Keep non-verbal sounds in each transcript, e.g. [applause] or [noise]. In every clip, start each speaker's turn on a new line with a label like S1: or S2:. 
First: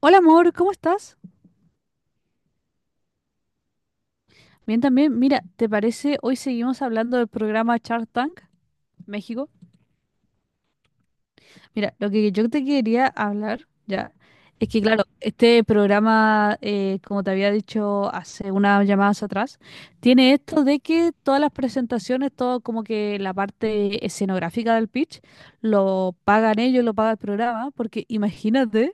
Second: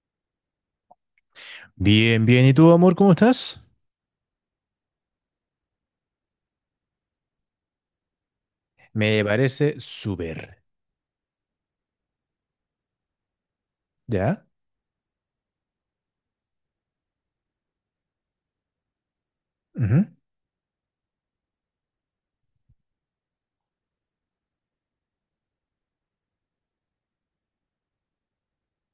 S1: Hola amor, ¿cómo estás?
S2: Bien, bien. ¿Y tú, amor, cómo estás?
S1: Bien también, mira, ¿te parece? Hoy seguimos hablando del programa Shark Tank
S2: Me
S1: México.
S2: parece súper.
S1: Mira, lo que yo te quería hablar ya
S2: ¿Ya?
S1: es que, claro, este programa, como te había dicho hace unas llamadas atrás,
S2: Ujú.
S1: tiene esto de que todas las presentaciones, todo como que la parte escenográfica del pitch, lo pagan ellos, lo paga el programa, porque imagínate.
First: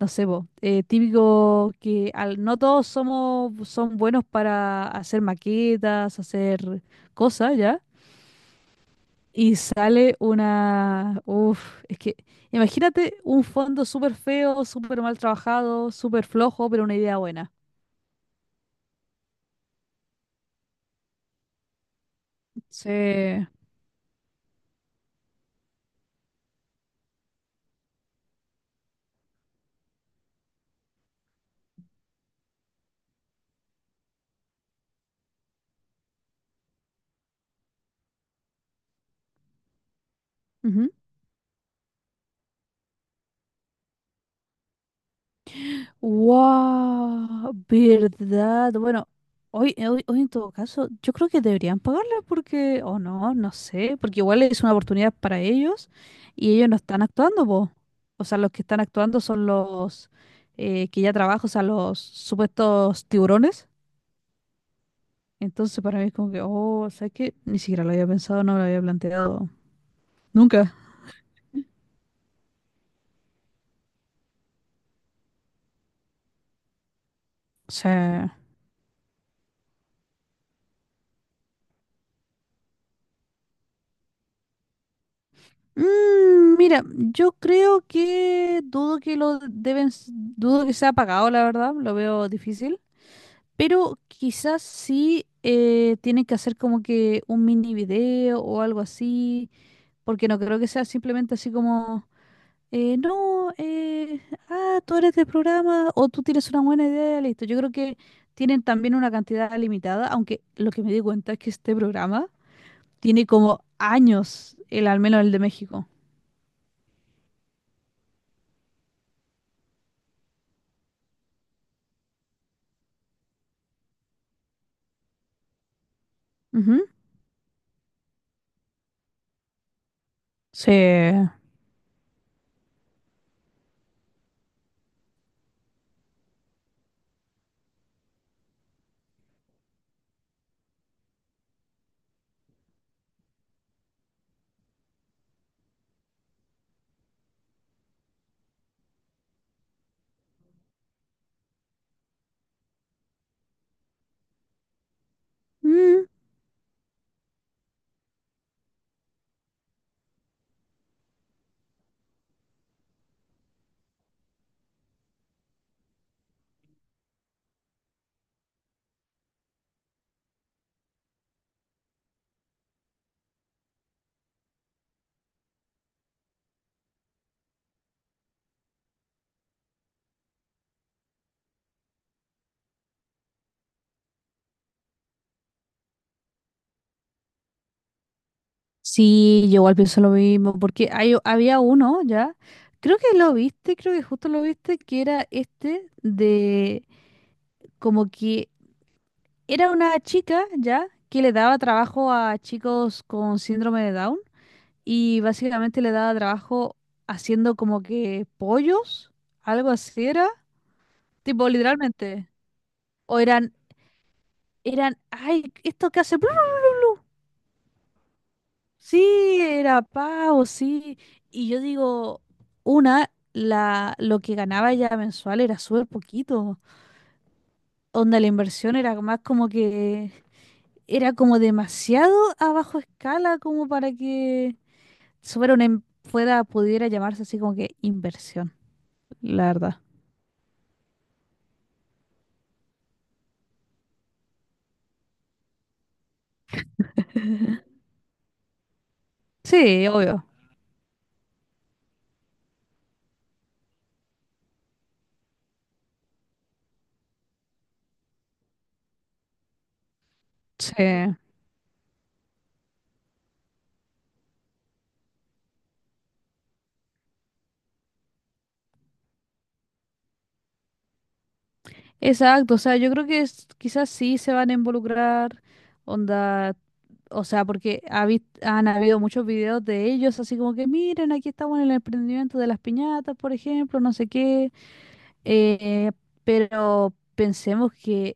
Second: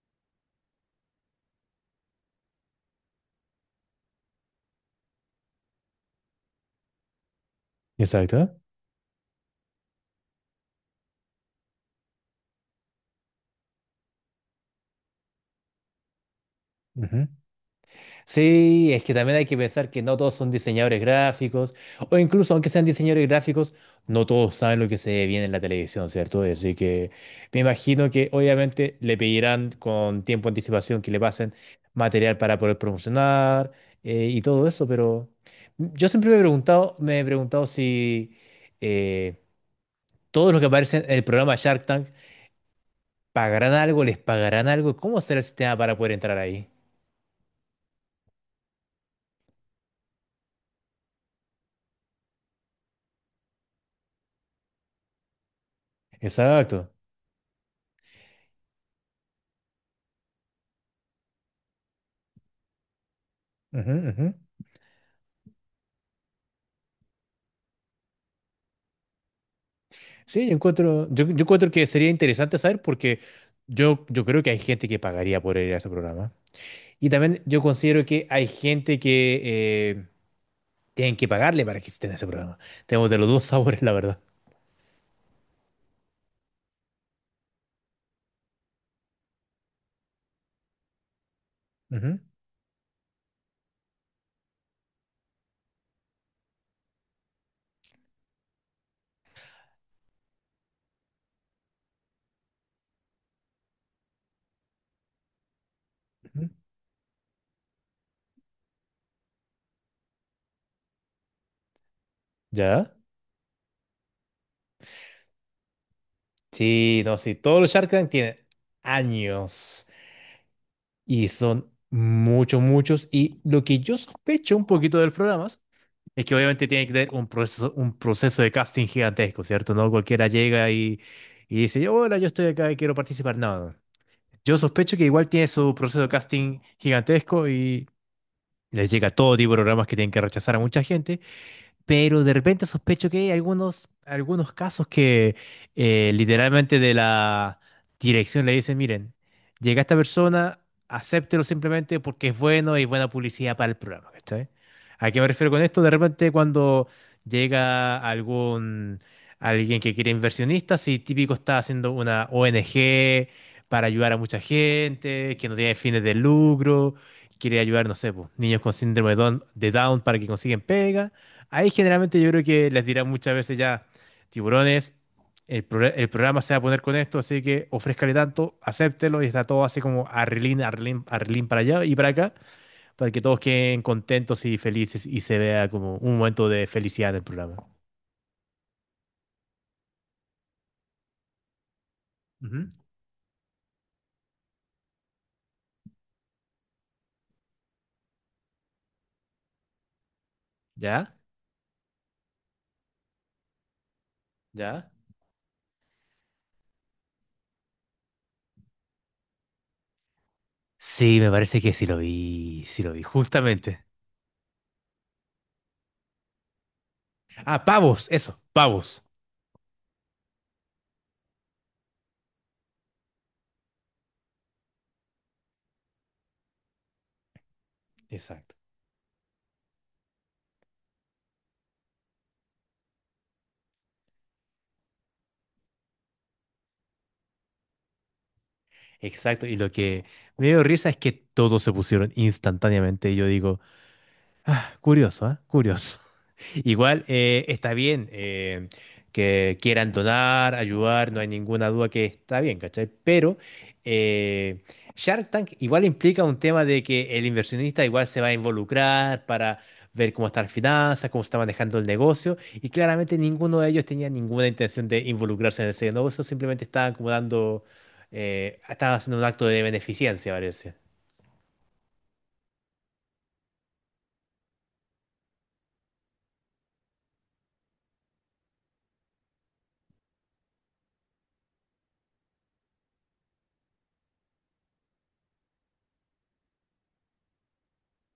S1: No sé, po, típico que al, no todos somos, son buenos para hacer maquetas, hacer cosas, ¿ya?
S2: Exacto.
S1: Y sale una... Uf, es que imagínate un fondo súper feo, súper mal trabajado, súper flojo, pero una idea
S2: Ujú.
S1: buena.
S2: Sí, es que también hay que pensar que no todos son diseñadores gráficos, o incluso aunque sean diseñadores
S1: Sí.
S2: gráficos, no todos saben lo que se ve bien en la televisión, ¿cierto? Así que me imagino que obviamente le pedirán con tiempo de anticipación que le pasen material para poder promocionar, y todo eso, pero yo siempre me he preguntado si, eh, todos los que
S1: Ujú.
S2: aparecen en el programa Shark Tank. ¿Pagarán algo? ¿Les pagarán algo? ¿Cómo será el sistema para poder entrar ahí?
S1: ¡Wow! ¿Verdad? Bueno, hoy en todo caso, yo creo que deberían pagarle porque, o no, no sé, porque igual es una oportunidad para ellos y ellos no
S2: Exacto.
S1: están actuando, po. O sea, los que están actuando son los que ya trabajan, o sea, los supuestos tiburones.
S2: Ujú, ujú.
S1: Entonces, para mí es como que, oh, o sea, que ni siquiera lo había pensado, no lo había planteado.
S2: Sí, yo
S1: Nunca.
S2: encuentro, yo, yo encuentro que sería interesante saber, porque yo creo que hay gente que pagaría por ir a ese programa. Y también yo
S1: O
S2: considero que
S1: sea.
S2: hay gente que, eh, tienen que pagarle para que esté en ese programa. Tenemos de los dos [laughs] sabores, la verdad.
S1: Mira, yo creo que dudo que lo deben, s- dudo que sea pagado, la verdad, lo
S2: Ujú,
S1: veo difícil. Pero quizás sí tienen que hacer como que un mini video o algo así, porque no creo que sea simplemente así como, no, ah, tú eres del programa o tú
S2: ujú.
S1: tienes una buena idea, listo. Yo creo que tienen también una cantidad limitada, aunque lo que me di cuenta es que este programa
S2: ¿Ya?
S1: tiene como años, el al menos el de México.
S2: Sí, no, sí. Todos los Shark Tank tienen años, y son muchos, muchos. Y lo que yo sospecho un poquito del programa es que obviamente
S1: Ujú.
S2: tiene que tener un proceso, de casting gigantesco, ¿cierto? No cualquiera llega y,
S1: Sí.
S2: y dice: yo hola, yo estoy acá y quiero participar. No, no. Yo sospecho que igual tiene su proceso de casting gigantesco, y les llega todo tipo de programas que tienen que rechazar a mucha gente, pero de repente sospecho que hay algunos casos que, literalmente de la dirección le dicen: miren, llega esta persona, acéptelo simplemente porque es bueno y buena publicidad para el programa, ¿cachai? ¿A qué me refiero con esto? De
S1: Mm,
S2: repente cuando llega alguien que quiere inversionistas, y típico está haciendo una ONG para ayudar a mucha gente, que no tiene fines de lucro, quiere ayudar, no sé, pues, niños con síndrome de Down para que consiguen pega. Ahí generalmente yo creo que les dirán muchas veces: ya, tiburones, el programa se va a poner con esto, así que ofrézcale tanto, acéptelo, y está todo así como arrelín, arrelín, arrelín, para allá y para acá, para que todos queden contentos y felices, y se vea como un momento de felicidad en el programa.
S1: sí, yo igual pienso lo mismo, porque hay, había uno ya,
S2: Ujú.
S1: creo que lo viste, creo que justo lo viste, que era este de como que era una chica ya
S2: ¿Ya?
S1: que le daba trabajo a chicos con síndrome de Down
S2: ¿Ya?
S1: y básicamente le daba trabajo haciendo como que pollos, algo así era,
S2: Sí, me
S1: tipo
S2: parece que
S1: literalmente,
S2: sí lo vi,
S1: o eran,
S2: justamente.
S1: eran, ay, esto que hace...
S2: Ah, pavos, eso, pavos.
S1: Sí, era pago, sí. Y yo digo, una, la, lo que ganaba ya mensual era súper poquito. Onda, la
S2: Exacto,
S1: inversión era más como que era como demasiado a bajo escala como para que fuera una em- fuera, pudiera llamarse así como que inversión, la
S2: exacto. Y lo
S1: verdad.
S2: que me dio risa es que todos se pusieron instantáneamente. Y yo digo... Curioso, ¿eh? Curioso. [laughs] Igual, está bien, que
S1: Sí,
S2: quieran
S1: obvio.
S2: donar, ayudar, no hay ninguna duda que está bien, ¿cachai? Pero, eh, Shark Tank igual implica un tema de que el inversionista igual se va a involucrar para ver cómo están las finanzas,
S1: Sí.
S2: cómo se está manejando el negocio, y claramente ninguno de ellos tenía ninguna intención de involucrarse en ese negocio, simplemente estaban como dando, estaban haciendo un acto de beneficencia, parece.
S1: Exacto, o sea, yo creo que es- quizás sí se van a involucrar, onda, o sea, porque ha vis- han habido muchos videos de ellos, así como que miren, aquí estamos en el emprendimiento de las piñatas, por ejemplo, no sé qué. Eh, pero pensemos que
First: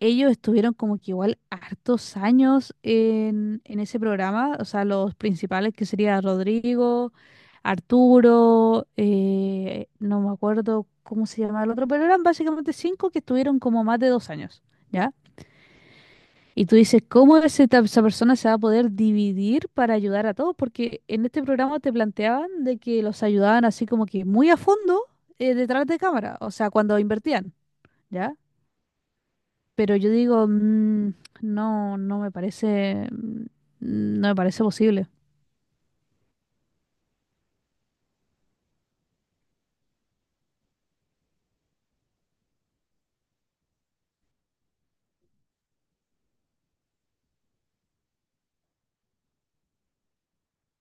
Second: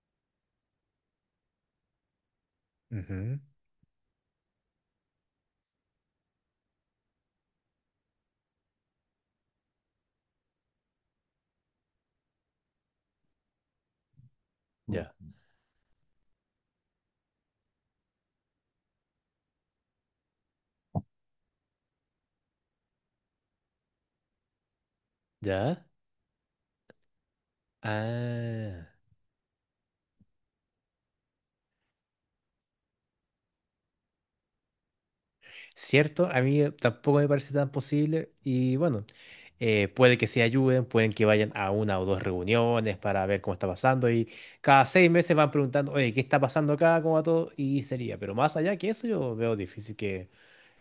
S1: ellos estuvieron como que igual hartos años
S2: Ujú.
S1: en ese programa, o sea, los principales que sería Rodrigo, Arturo, no me acuerdo cómo se llamaba el otro, pero eran básicamente cinco que estuvieron como más de dos años. ¿Ya?
S2: Ya,
S1: Y tú dices, ¿cómo ese ta- esa persona se va a poder dividir para ayudar a todos? Porque en este programa te planteaban de que los ayudaban así como que muy a fondo
S2: ya.
S1: detrás de cámara, o sea, cuando invertían, ¿ya?
S2: Ah.
S1: Pero yo digo, no, no me parece, no me parece posible.
S2: ¿Cierto? A mí, tampoco me parece tan posible. Y bueno, puede que se ayuden, pueden que vayan a una o dos reuniones para ver cómo está pasando, y cada 6 meses van preguntando: oye, ¿qué está pasando acá? ¿Cómo va todo? Y sería, pero más allá que eso yo veo difícil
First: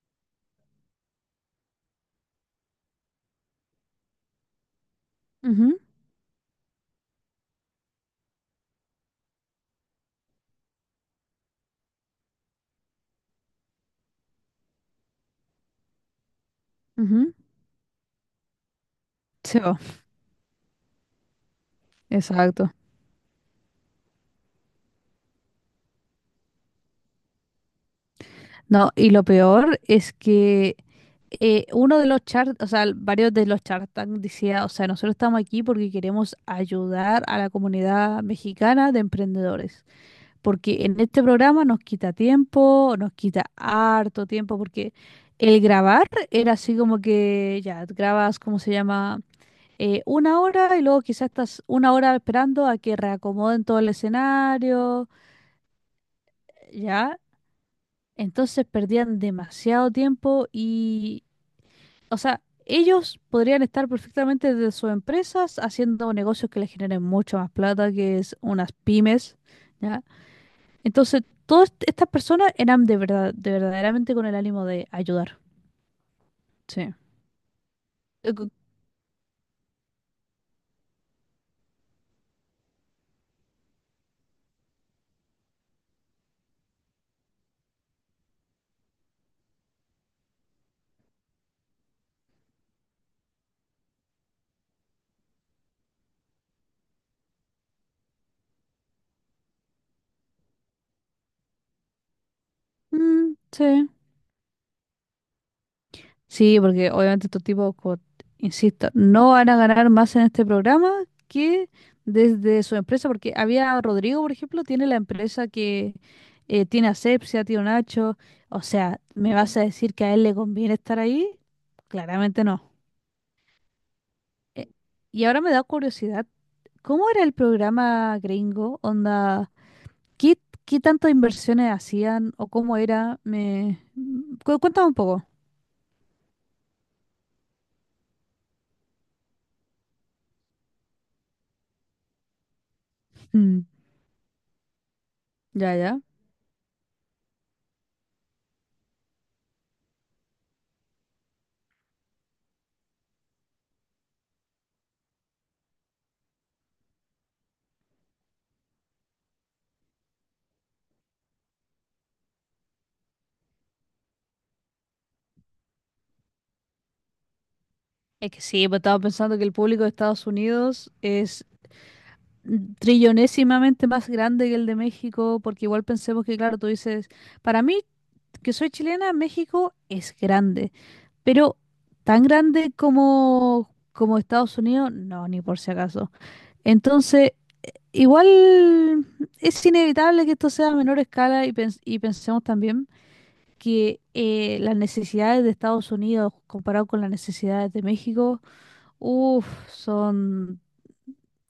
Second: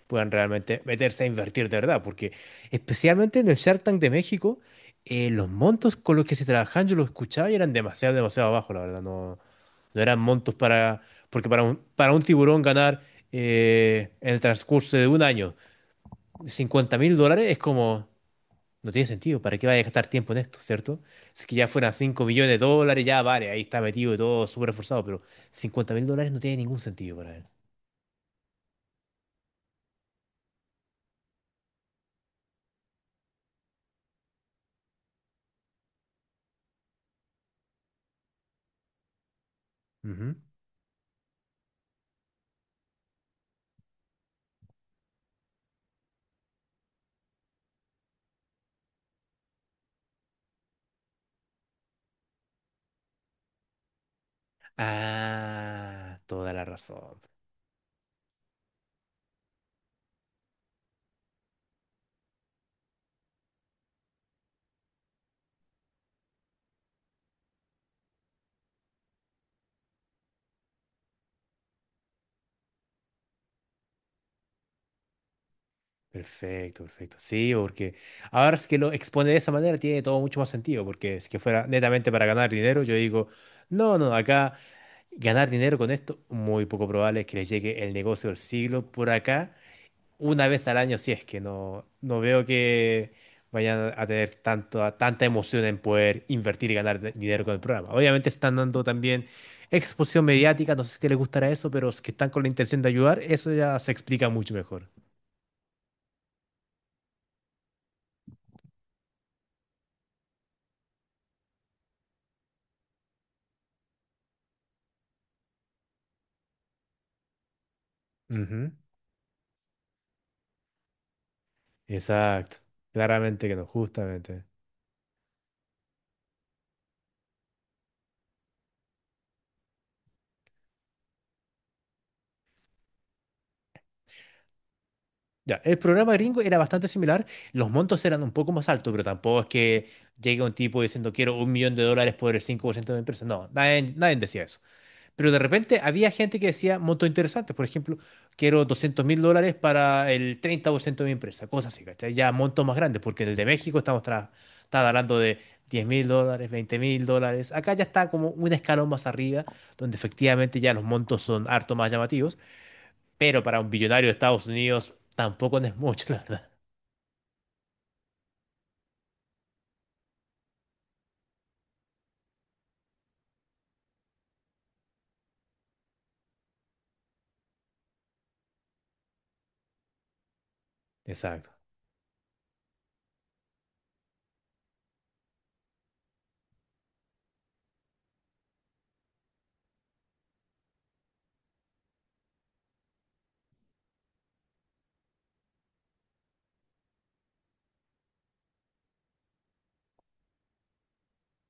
S2: puedan realmente meterse a invertir de verdad, porque especialmente en el Shark Tank de México, los
S1: Ujú,
S2: montos con los que se trabajaban, yo los escuchaba y eran demasiado, demasiado bajos, la verdad, no, no eran montos para, porque para un tiburón ganar, en el transcurso de un año, cincuenta mil
S1: ujú.
S2: dólares es como, no tiene sentido, ¿para
S1: Sí,
S2: qué
S1: po,
S2: vaya a gastar tiempo en esto, cierto? Si que ya fueran cinco millones de
S1: exacto.
S2: dólares, ya vale, ahí está metido y todo súper esforzado, pero 50.000 dólares no tiene ningún sentido para él.
S1: No, y lo peor es que uno de los charts, o sea, varios de los Shark Tank decía, o sea, nosotros estamos aquí porque queremos ayudar a la comunidad mexicana de emprendedores,
S2: Ujú.
S1: porque en este programa nos quita tiempo, nos quita harto tiempo, porque el grabar era así como que ya grabas, ¿cómo se llama? Una hora y luego quizás estás una hora esperando a que reacomoden todo el escenario,
S2: Ah, toda la
S1: ¿ya?
S2: razón.
S1: Entonces perdían demasiado tiempo y, o sea, ellos podrían estar perfectamente desde sus empresas haciendo negocios que les generen mucho más plata, que es unas pymes, ¿ya? Entonces, todas est- estas personas eran de verdad, de verdaderamente con el ánimo de ayudar.
S2: Perfecto,
S1: Sí.
S2: perfecto. Sí, porque
S1: Cu-
S2: ahora es que lo expone de esa manera, tiene todo mucho más sentido, porque es que fuera netamente para ganar dinero, yo digo, no, no, acá ganar dinero con esto, muy poco probable es que les llegue el negocio del siglo por acá, una vez al año, si es que no, no veo que vayan a tener tanto, tanta emoción en poder invertir y ganar dinero con el programa. Obviamente están dando también exposición mediática, no sé si les gustará eso, pero es que están con la intención de ayudar,
S1: Mm,
S2: eso ya
S1: sí.
S2: se explica mucho mejor.
S1: Sí, porque obviamente estos tipos, co- insisto, no van a ganar más en este programa que desde su empresa, porque había Rodrigo, por ejemplo, tiene la empresa que tiene asepsia, tío Nacho. O sea, ¿me vas a decir que a él le conviene estar ahí? Claramente
S2: Exacto,
S1: no.
S2: claramente que no, justamente.
S1: Eh, y ahora me da curiosidad, ¿cómo era el programa gringo? Onda, ¿qué, qué tantas inversiones hacían o cómo era? Me... cu- Cuéntame un poco.
S2: Ya, el programa gringo era bastante similar, los montos eran un poco más altos, pero tampoco es que llegue un tipo diciendo: quiero 1 millón de dólares por el 5% de mi empresa. No,
S1: Mm,
S2: nadie, nadie decía eso. Pero de repente
S1: ya.
S2: había gente que decía montos interesantes, por ejemplo, quiero 200.000 dólares para el 30% de mi empresa, cosas así, ¿cachai? Ya montos más grandes, porque en el de México está hablando de 10.000 dólares, 20.000 dólares. Acá ya está como un escalón más arriba, donde efectivamente ya los montos son harto más llamativos. Pero para un billonario de Estados Unidos tampoco no es mucho, [laughs] la verdad.
S1: Es que sí, pues estaba pensando que el público de Estados Unidos es trillonésimamente más grande que el de México, porque igual pensemos que, claro, tú dices, para mí, que soy chilena, México es grande,
S2: Exacto.
S1: pero tan grande como, como Estados Unidos, no, ni por si acaso. Entonces, igual es inevitable que esto sea a menor escala y, pens- y pensemos también que las necesidades de Estados Unidos comparado con las necesidades de México, uff, son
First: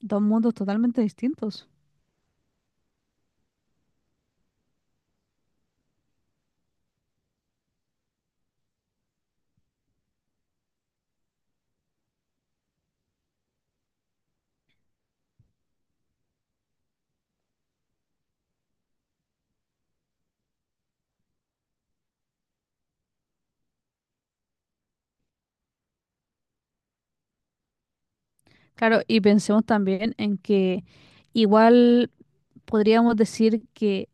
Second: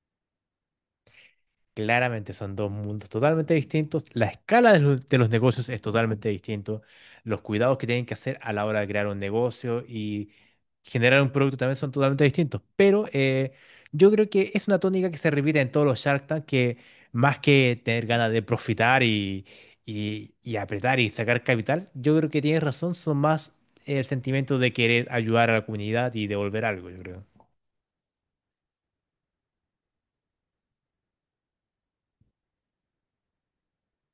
S1: dos mundos totalmente distintos.
S2: Claramente son dos mundos totalmente distintos. La escala de los, negocios es totalmente distinto. Los cuidados que tienen que hacer a la hora de crear un negocio y generar un producto también son totalmente distintos. Pero, yo creo que es una tónica que se repite en todos los Shark Tank, que más que tener ganas de profitar y apretar y sacar capital, yo creo que tienes razón, son más el sentimiento de querer ayudar a la comunidad y devolver algo, yo creo.
S1: Claro, y pensemos también en que igual podríamos decir que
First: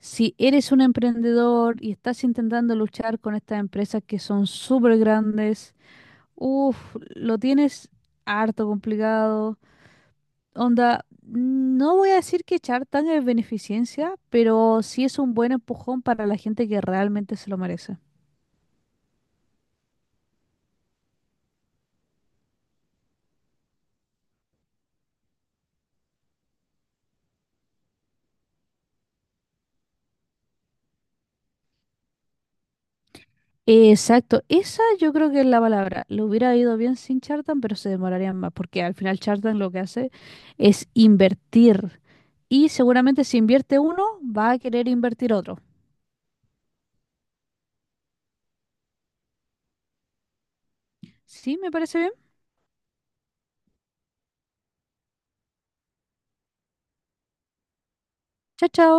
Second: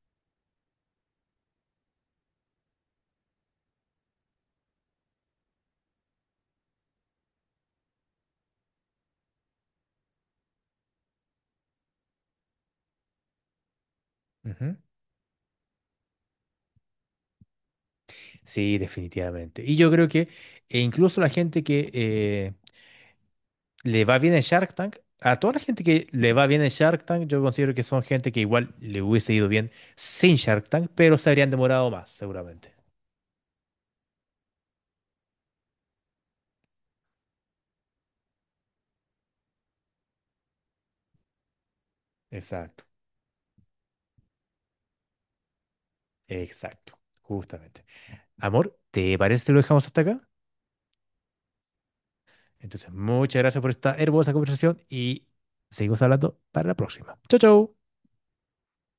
S1: si eres un emprendedor y estás intentando luchar con estas empresas que son súper grandes, uff, lo tienes harto complicado. Onda, no voy a decir que Chartan es beneficencia,
S2: Ujú.
S1: pero sí es un buen empujón para la gente que realmente se lo merece.
S2: Sí, definitivamente. Y yo creo que e incluso la gente que, le va bien en Shark Tank. A toda la gente que le va bien en Shark Tank, yo considero que son gente que igual le hubiese ido bien sin Shark Tank, pero se habrían demorado más, seguramente.
S1: Exacto, esa yo creo que es la palabra. Lo hubiera ido bien sin Chartan, pero se demorarían más, porque al final Chartan lo que hace es invertir. Y
S2: Exacto,
S1: seguramente si invierte uno, va a querer invertir otro.
S2: exacto, justamente. Amor, ¿te parece que lo dejamos hasta acá?
S1: Sí, me parece bien.
S2: Entonces, muchas gracias por esta hermosa conversación, y seguimos hablando para la próxima. Chau, chau.
S1: Chao, chao.